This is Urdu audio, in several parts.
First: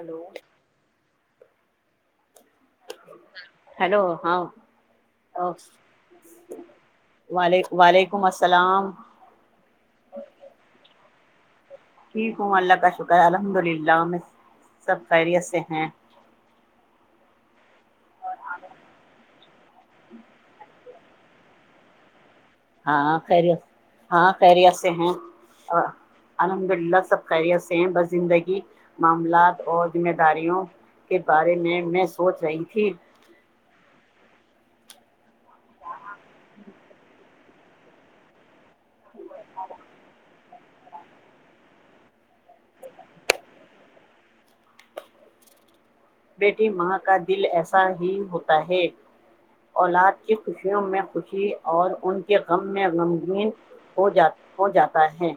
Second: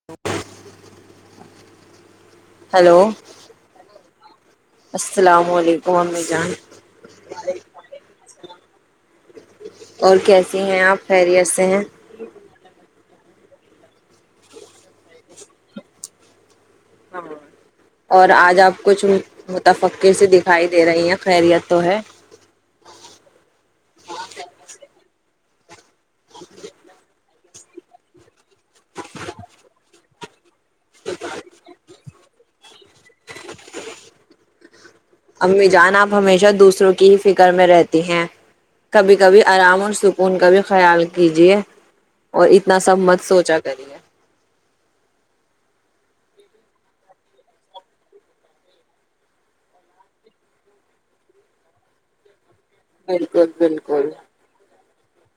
ہلو ہلو ہیلو ہاں السلام علیکم ا جان وعلیک وعلیکم السلام اور کیسیے ہیں آپ خیریس ٹھیک ہوں اللہ کا شکر الحمد للہ ہم میں سب خیریت سے ہیں ہاں اور آج آپ کچھ متفقر س دکھائی دے رہی ہیں خیریت تو ہے ہاں خری ہاں خرییا سے ہیں ہاں الحمد للہ سبکاری ہیں بس زندگی معاملات اور ذمہ داریوں کے بارے میں میں ہوچ رہی تھی امی جانا ہمیشہ دوسروں کی فکر میں رہتی ہیں کبھی کبھی آرام اور سکون کبھی خیال کیجیے اور اتنا سب مت سوچا کریے بیٹی ماں کا دل ایسا ہی ہوتا ہے اولاد کی خوشیوں میں خوشی اور ان کے غم میں غمگین بالکل ہو بالکل جات ہو جات ہوتا ہے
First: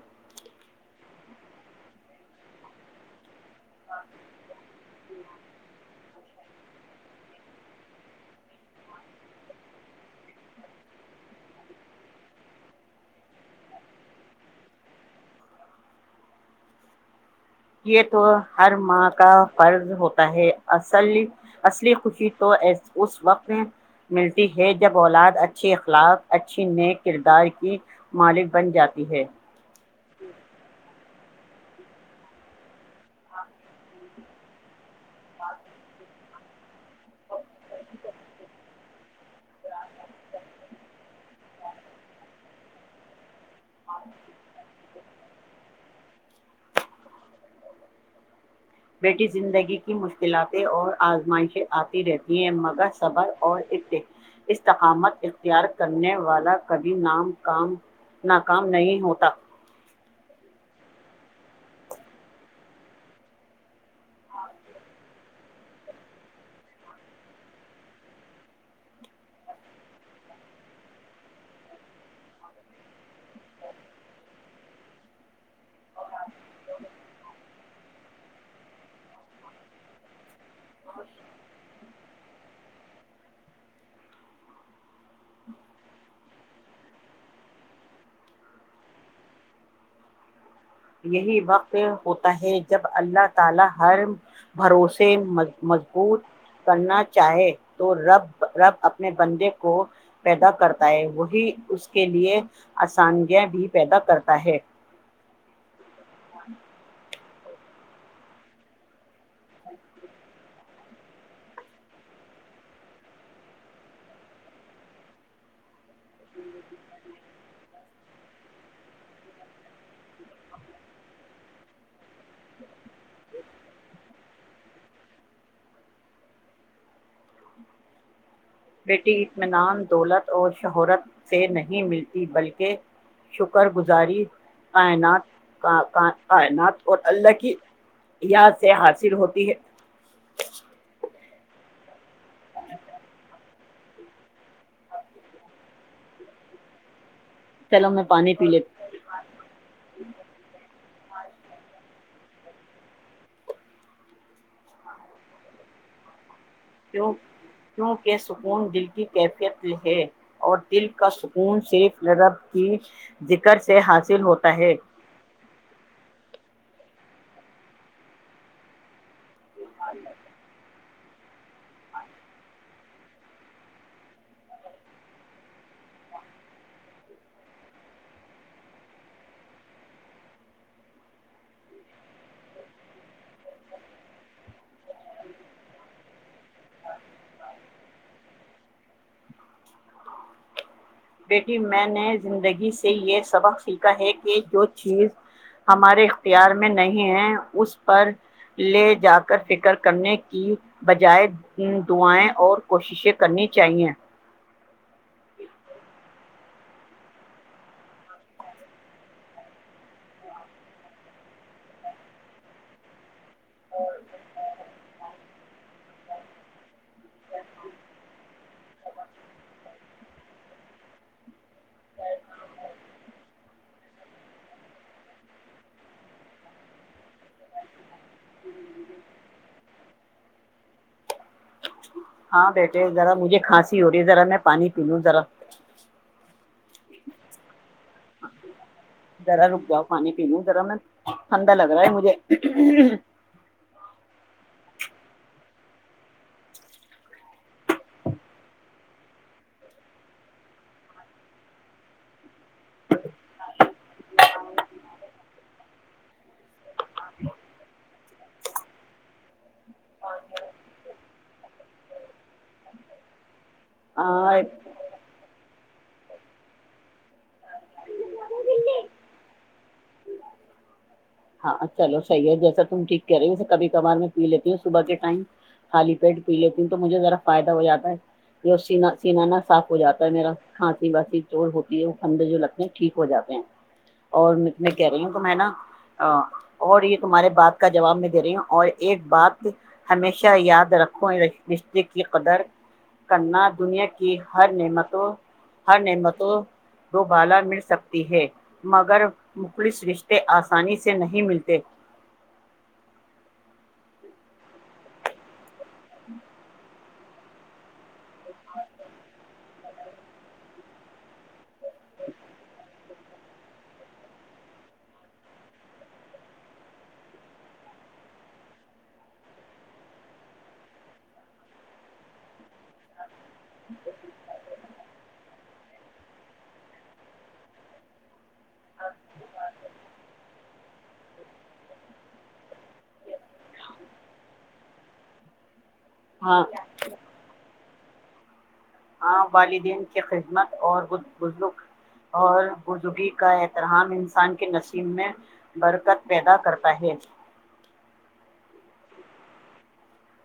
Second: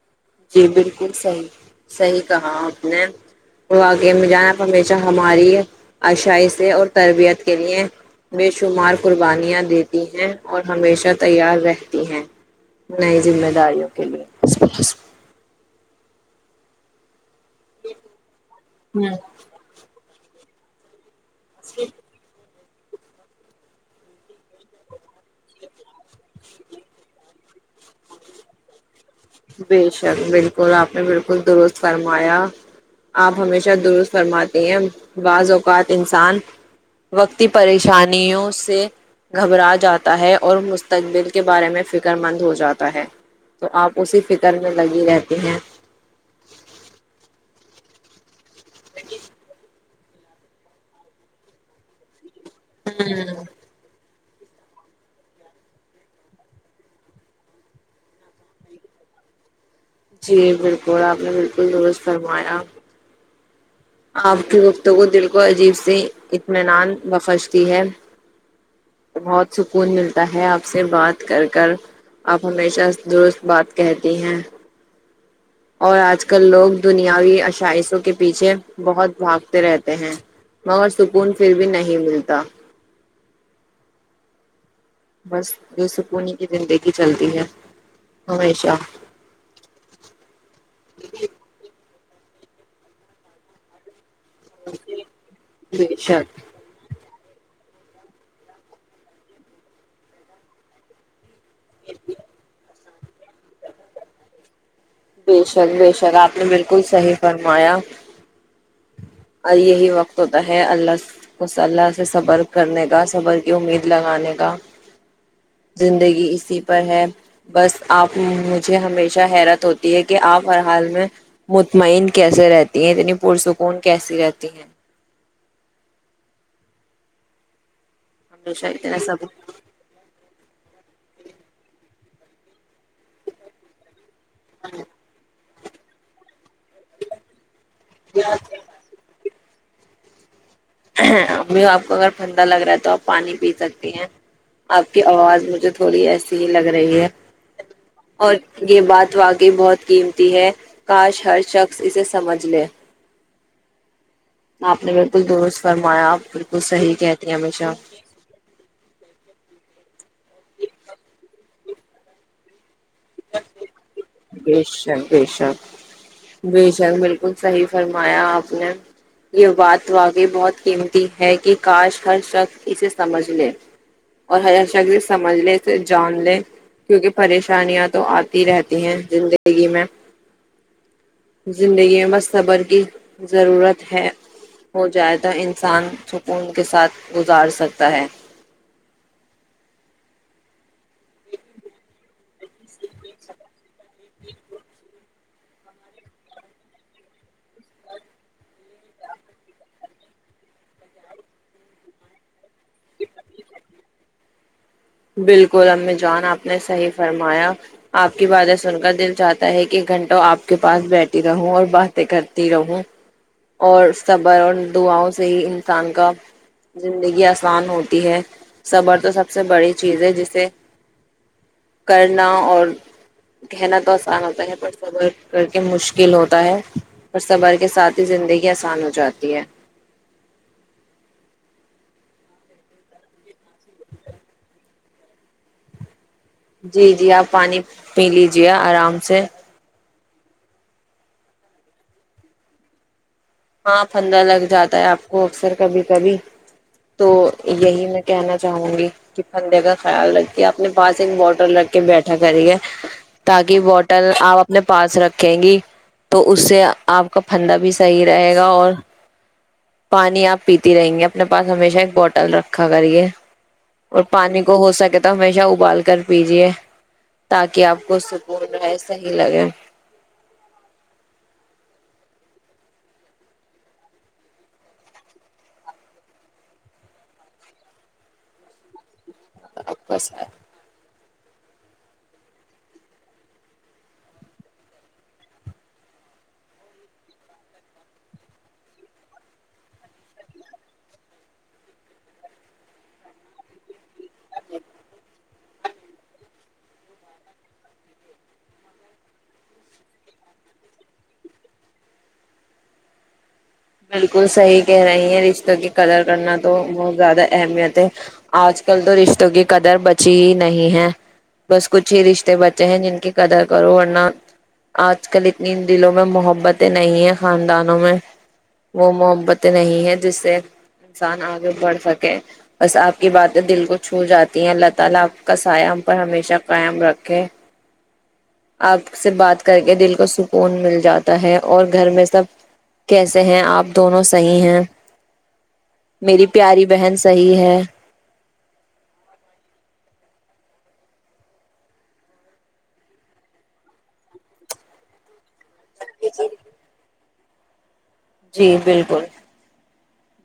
جی بالکل صحیح صحیح کہا آپ نے وہ آگ جان ہمیشہ ہماری اشائ سے اور تربیت کے لیے بے شمار قربانیاں دیتی ہیں اور ہمیشہ تیار رہتی ہیں نئی ذمہ داریوں کے لیے یہ تو ہر ماں ہوں کا فرض ہوتا ہے اسلی اصلی خوشی تو اس وقت ملتی ہے جب اولاد اچھے اخلاق اچھی نئے کردار کی مالک بن جاتی ہے بے شک بالکل آپ نے بالکل درست فرمایا آپ ہمیشہ درست فرماتی ہیں بعض اوقات انسان وقتی پریشانیوں سے گھبرا جاتا ہے اور مستقبل کے بارے میں فکر مند ہو جاتا ہے اسی فکر میں لگی رہتی ہیں بیٹی زندگی کی مشکلاتیں اور آزمائشیں آتی رہتی یہ مگر صبر اور ات استقامت اختیار کرنے والا کبھی نام کام ناکام نہیں ہوتا جی بالکل آپ نے بالکل درست فرمایا آپ کے وقتوں کو دل کو عجیب سے اطمینان بخشتی ہے بہت سکون ملتا ہے آپ سے بات کر کر آپ ہمیشہ درست بات کہتی ہیں اور آج کل لوگ دنیاوی اشائشوں کے پیچھے بہت بھاگتے رہتے ہیں مگر سکون پھر بھی نہیں ملتا بس یہ سکوون کی زندگی چلتی ہے ہمیشہ یہی وقت جب اللہ تعالی ہر بھروسے بے مضبوط شک کرنا چاہے تو رب رب اپنے بندے کو پیدا کرتا ہے وہی اس کے لیے آسانیاں بھی پیدا کرتا ہے بے شک بے شک آپ نے بالکل صحی فرمایا اور یہی وقت ہوتا ہے اللہ کو صلہ سے صبر کرنے کا صبر کی امید لگانے کا زندگی اسی پر ہے بس آپ مجھے ہمیشہ حیرت ہوتی کہ آپ ہر حال میں مطمئن کیسے رہتی ہیں اتنی پرسکون کیسی رہتی ہیں ہمیشہ اتنا بیٹی سب اطمینان دولت اور شہرت سے نہیں ملتی بلکہ شکر گزاری آ ن کا کا کائنات اور اللہ کی اں سے حاصل ہوتی ہے امی آپ کو اگر ٹھنندا لگ رہا ہے تو آپ پانی پی سکتی ہیں آپ کی آواز مجھے تھوڑی ایسی ہی لگ رہی ہے چلو میں اور پانی پی لیتی یہ بات واقی بہت قیمتی ہے کاش ہر شخص اسے سمجھ لے آپ نے بالکل درست فرمایا آپ بالکل صحیح کہتی ہیں ہمیشہ کیونکہ سکون دل کی کیفیت ہے اور دل کا سکون شف لگا کہ ذکر سے ہاتص بشب بیشب بے شک بالکل صحیح فرمایا آپ نے یہبات تو آ گئی بہت قیمت ہے کہ کاش ہر شخص اسے سمجھ لے اور ہرر شخصے سمجھ لے اسے جان لے کیونکہ پریشانیاں تو آتی رہتی ہیں زندگی میں زندگی مصبر کی ضرورت ہے ہو جائے تو انسان سکون کے ساتھ گزار سکتا ہے بیٹی میں نے زندگی سے یہ سبق سیکھا ہے کہ جو چیز ہمارے اختیار میں نہیں ہے اس پر لے جا کر فکر کرنے کی بجائے دعائیں اور کوششیں کرنی چاہیے بالکل امی جان آپ نے صحیح فرمایا آپ کی باتیں سن کر دل چاہتا ہے کہ ایک گھنٹوں آپ کے پاس بیٹتی رہوں اور باتیں کرتی رہوں اور صبر اور دعاؤں سے ہی انسان کا زندگی آسان ہوتی ہے صبر تو سب سے بڑی چیزیں جسے کرنا اور کہنا تو آسان ہوتا ہے پر صبر کر کے مشکل ہوتا ہے اور صبر کے ساتھ ہی زندگی آسان ہو جاتی ہے ہاں بیٹے ذرا مجھے کھانسی ہو رہی ہے ذرا میں پانی پی لوں ذرا جی جی آپ پانی پی لیجیے آرام سے جر روپیہ پانی پینے ذرا ٹھنڈا لگ رہا ہے مجھے ہاں پھندا لگ جاتا ہے آپ کو اکثر کبھی کبھی تو یہی میں کہنا چاہوں گی کہ پھندے کا خیال رکھیے اپنے پاس ایک بوٹل رکھ کے بیٹھا کریے تاکہ بوٹل آپ اپنے پاس رکھیں گی تو اس سے آپ کا پھندا بھی صحیح رہے گا اور پانی آپ پیتی رہیں گے اپنے پاس ہمیشہ ایک بوٹل رکھا کرے اور مجھے پانی کو ہو سکے تو ہمیشہ ابال کر پیجیے تاکہ آپ کو سکون رہے صحیح لگے ہاں چلو صحیح ہے جیسا تم ٹھیک کہ رہے ہوے کبھی کبھار میں پی لیتی ہوں صبح کے ٹائم خالی پیٹ پی لیتی ہوں تو مجھے ذرا فائدہ ہو جاتا ہے سا پینا نا صاف ہو آپ کا جاتا ہے ساتھ میرا کھانسی باسی چور ہوتی ہے وہ کھنڈ جو لگتے ہیں ٹھیک ہو جاتے ہیں اور میںت میں کہہ رہی ہوں تو میں نا اور یہ تمہارے بات کا جواب میں دے رہی ہوں اور ایک بات ہمیشہ یاد رکھو رشتے کی قدر کرنا دنیا کی ہر نعمتوں ہر نعمتوں دو بالا مل سکتی ہے مگر مخلص رشتے آسانی سے نہیں ملتے بالکل صحیح کہہ رہی ہیں رشتوں کی قدر کرنا تو بہت زیادہ اہمیت ہے آج کل تو رشتوں کی قدر بچی ہی نہیں ہے بس کچھ ہی رشتے بچے ہیں جن کی قدر کرو ورنہ آج کل اتنی دلوں میں محبتیں نہیں ہے خاندانوں میں وہ محبت نہیں ہے دوسرے انسان اگے بڑھ سکے بس اپ کی باتیں دل کو چھو جاتی ہیں اللہ تعالی اپ کا سایہ ہم پر ہمیشہ قائم رکھے اپ سے بات کر کے دل کو سکون مل جاتا ہے اور گھر میں سب کیسے ہیں آپ دونوں صیح ہیں میری ہاں پیاری بہن صحیح ہے ہاں والدین کی خدمت اور بزرگ اور بزگی کا احترام انسان کے نشیب میں برکت پیدا کرتا ہے جی بالکل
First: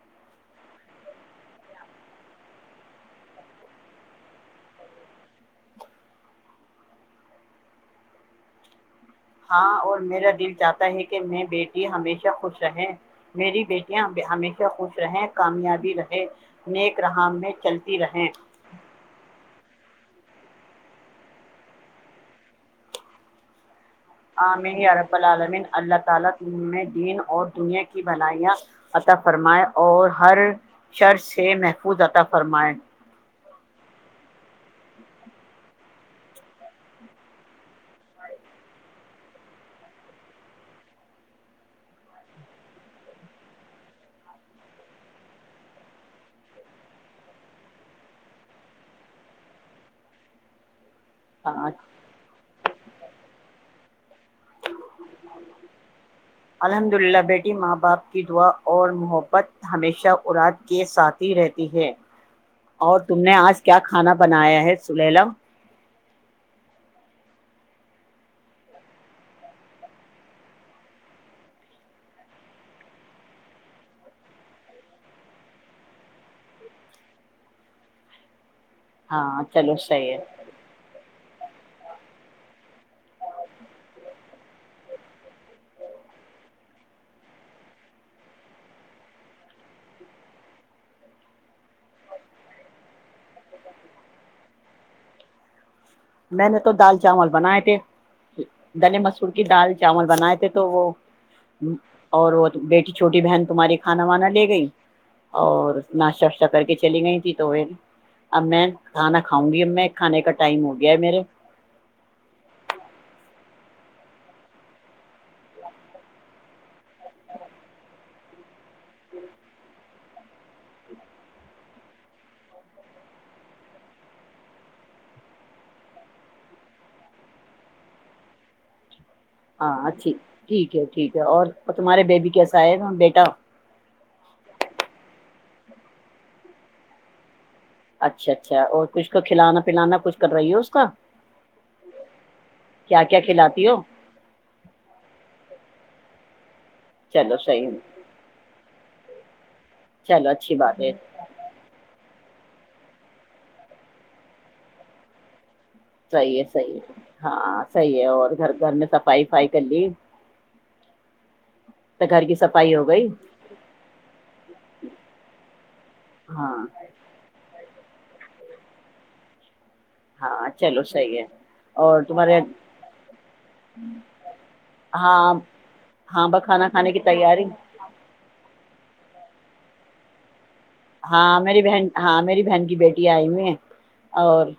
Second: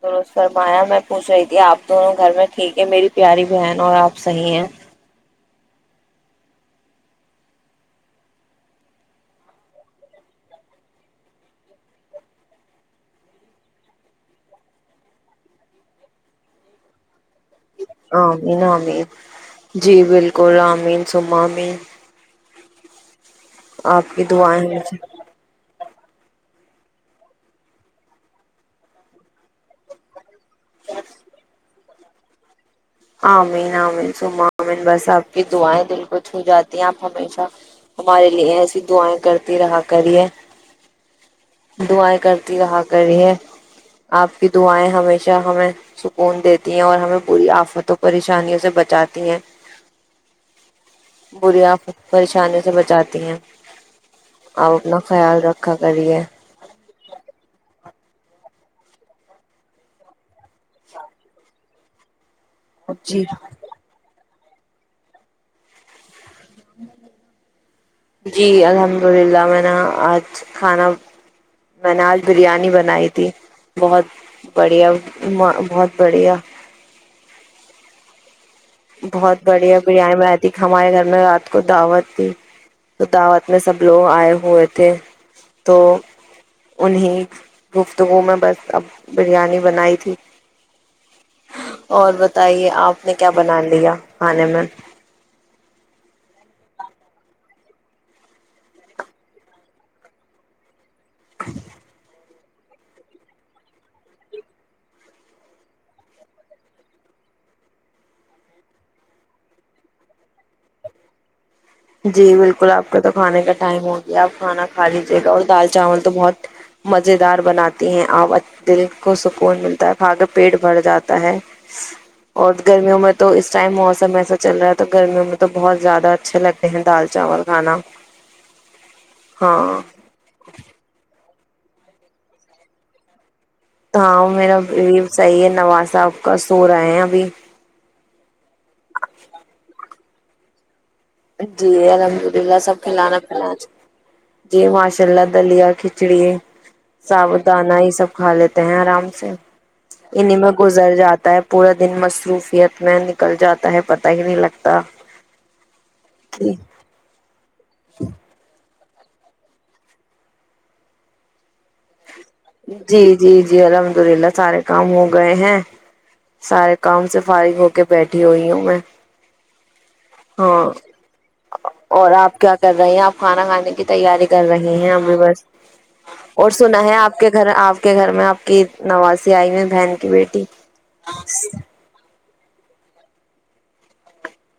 دست فرمایا میں پوچھ رہی تھی آپ دونوں گھر میں ٹھیک ہے میری پیاری بہن اور آپ صحی ہیں ہاں اور میرا دل چاہتا ہے کہ میں بیٹییا ہمیشہ خوش رہیں میری بیٹیاں ہمیشہ خوش رہیں کامیابی رہے نیک رہا عمین عمین جی بالک کولاامین سمامین مجھے [unintelligible] دین اور دنیا کی بھلائیاں عطا فرمائے اور ہر شر سے محفوظ عطا فرمائے عمین آمین سم عمین بس آپ کی دعائیں دل کو چھو جاتی ہیں آپ ہمیشہ ہمارے لیے ایسی دعائیں کرتی رہا کریے دعائیں کرتی رہا کریے آپ کی دعائیں ہمیشہ ہمیں سکون دیتی ہیں اور ہمیں بری آفت تو پریشانیوں سے بچاتی ہیں بری آپ پریشانی سے بچاتی ہیں آپ اپنا خیال رکھا کریے الحمد للہ بیٹی ماں باپ کی دعا اور محبت ہمیشہ اراد کے ساتھی رہتی ہے اور تم جی نے آج کیا کھانا بنایا ہے سلیلا ہ جی الحمد للہ میں نےا آج کھانا میں نے آج بریانی بنائی تھی بہت بڑھیا بہت بڑھیا بہت ہاں چلو بڑھیا صحیح بریانی ہے میں رہتی ہمارے گھر میں کو دعوت دی تو دعوت میں سب لوگ آئے ہوئے تھے تو انہیں گفتگو میں بس اب بریانی بنائی تھی اور بتائیے آپ نے کیا بنا لیا کھانے میں میں نے تو دال چاول بنائے تھے دنے مسور کی دال چاول بنائے تھے تو وہ ہوں اور وہ بیٹی چھوٹی بہن تمہاری کھانا وانا لے گئی اور ناشتہ واشتہ کر کے چلی گئی تیں تو اب میں کھانا کھاؤں گی اب میں کھانے کا ٹائم ہوگا گیا میرے جی بالکل آپ کا تو کھانے کا ٹائم ہو گیا آپ کھانا کھا لیجیے گا اور دال چاول تو بہت مزے دار بناتی ہیں آپ دل کو سکون ملتا ہے کھا کے پیٹ بھر جاتا ہے اور گرمیوں میں تو اس ٹائم موسم ایسا چل رہا ہے تو گرمیوں میں تو بہت زیادہ اچھا لگ دال چاول کھانا ہاں اچھی ٹھیک ہے ٹھیک ہے اور اور تمہارے بیب کیسا ہے بیٹا ہاں میرا صحیح ہے نواز صاحب کا سو رہا ہے ابھی اچھا اچھا اور کچھ کو کھلانا پلانا کچھ کر رہی ہے اس کا جی الحمد للہ سب کیا کھلانا کیا پھیلانا کھلاتی ہو جی ماشاء اللہ دلیا کھچ کچڑی چلو سابو صحیح ہے، دانہ یہ سب کھا لیتے ہیں آرام سے چلو انیں میں اچھی بات ہے گزر جاتا ہے پورا دن مصروف ت میں نکل جاتا ہے پت ہی نہیں لگتا صی ہے جی صیح ہے ہاں صحیح ہے اور گھر گھر میں صفائی وفائی کر لی تو گھر کی صفائی ہو جی گئی جی جی الحمد للہ سارے کام ہو گئے ہیں ہاں سارے کام سے فارغ ہو کے بیٹھی ہوئی ہوں میں [unintelligible] ہاں چلو صحیح ہے اور آپ کیا کر رہے ہیں آپ کھانا کھانے کی تیاری کر رہے ہیں ہمیں ہاں بس ہاں ب اور کھانا سنا کھانے ہے کی آپ کے تیاری گھر آپ کے گھر میں آپ کی [unintelligible] نواسی آئی میں بہن کی بیٹی [unintelligible] ہاں میری بہن ہاں میری بہن کی بیٹی آئی ہوئی اور [unintelligible]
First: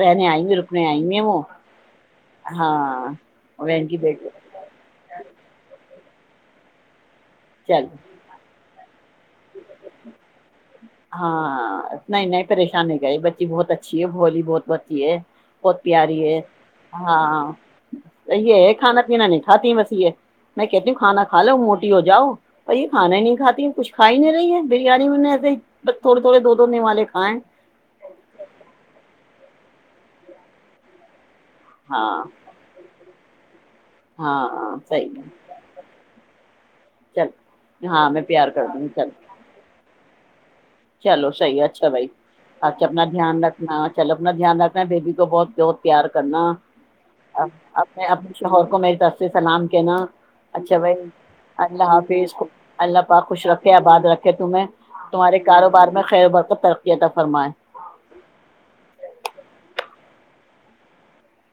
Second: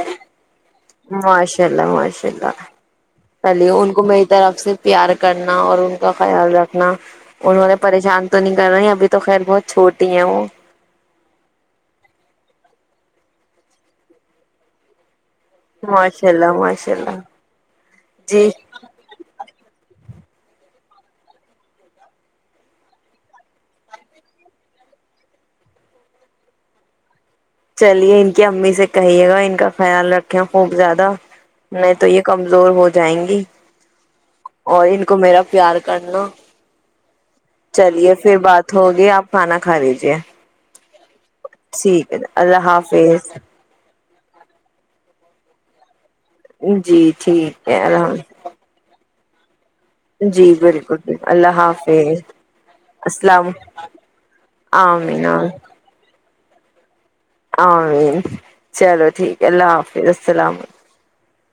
رہنے آئیں گے رکنے آئیں گے وہ ماشاء اللہ ماشاء اللہ ہاں چلیے بہن ان کی کو میری بیٹی طرف سے پیار کرنا اور ان [unintelligible] تو خیال رکھنا [unintelligible] ان وال نے چلو پریشان تو نہیں کر رہے [unintelligible] تو خیر بہت چھوٹی ہیں وہ [unintelligible] اچ ہے بچی بہت اچھی ہے بولی بہت بچی ہے [unintelligible] ب پیاری ماشاء ہے اللہ ماشاء اللہ ہاں جی یہ ہے کھانا پینا نہیں کھاتی بس یہ میں کہتی ہوں کھانا کاو موٹی ہو جاؤ ب یہ کھانا نہیں کات کچھ کھائی نہیں رہی ہے بریانی میں نے ایے ہی بس تھوڑے تھوڑے دو دو ن والے کھائے ہیں چلیے ان کی امی سے کہیے گا ان کا خیال رکھیں خوب زیادہ نہیں تو ہاں یہ کمزور ہو جائیں گے ہاں ایک [unintelligible] ہاں اور ان صحیح کو ہے میرا پیار کرنا چل ہاں چلیے میں پھر پیار بات کر دوں گی، ہوگی چل آپ کھانا کھا لیجے چلو صحیح اچھا بھائی [unintelligible] اللہ حافظ [unintelligible] چل اپنا دھیان رکھنا ہے بی کو بہت بہت پیار کر [unintelligible] کرنا جی ٹھیک ہے اپنے اللہ اپنے شہور کو میں دس [unintelligible] سلام [unintelligible] کہ نا جی اچھا بھائی بالکل بالکل اللہ حافظ اللہ پاک خوش السلام رکھے آباد رکھے تمہ تمہارے [unintelligible] کاروبار میں ک برت [unintelligible] ع چلو ٹھیک ہے اللہ حافظ سسلام عم [unintelligible]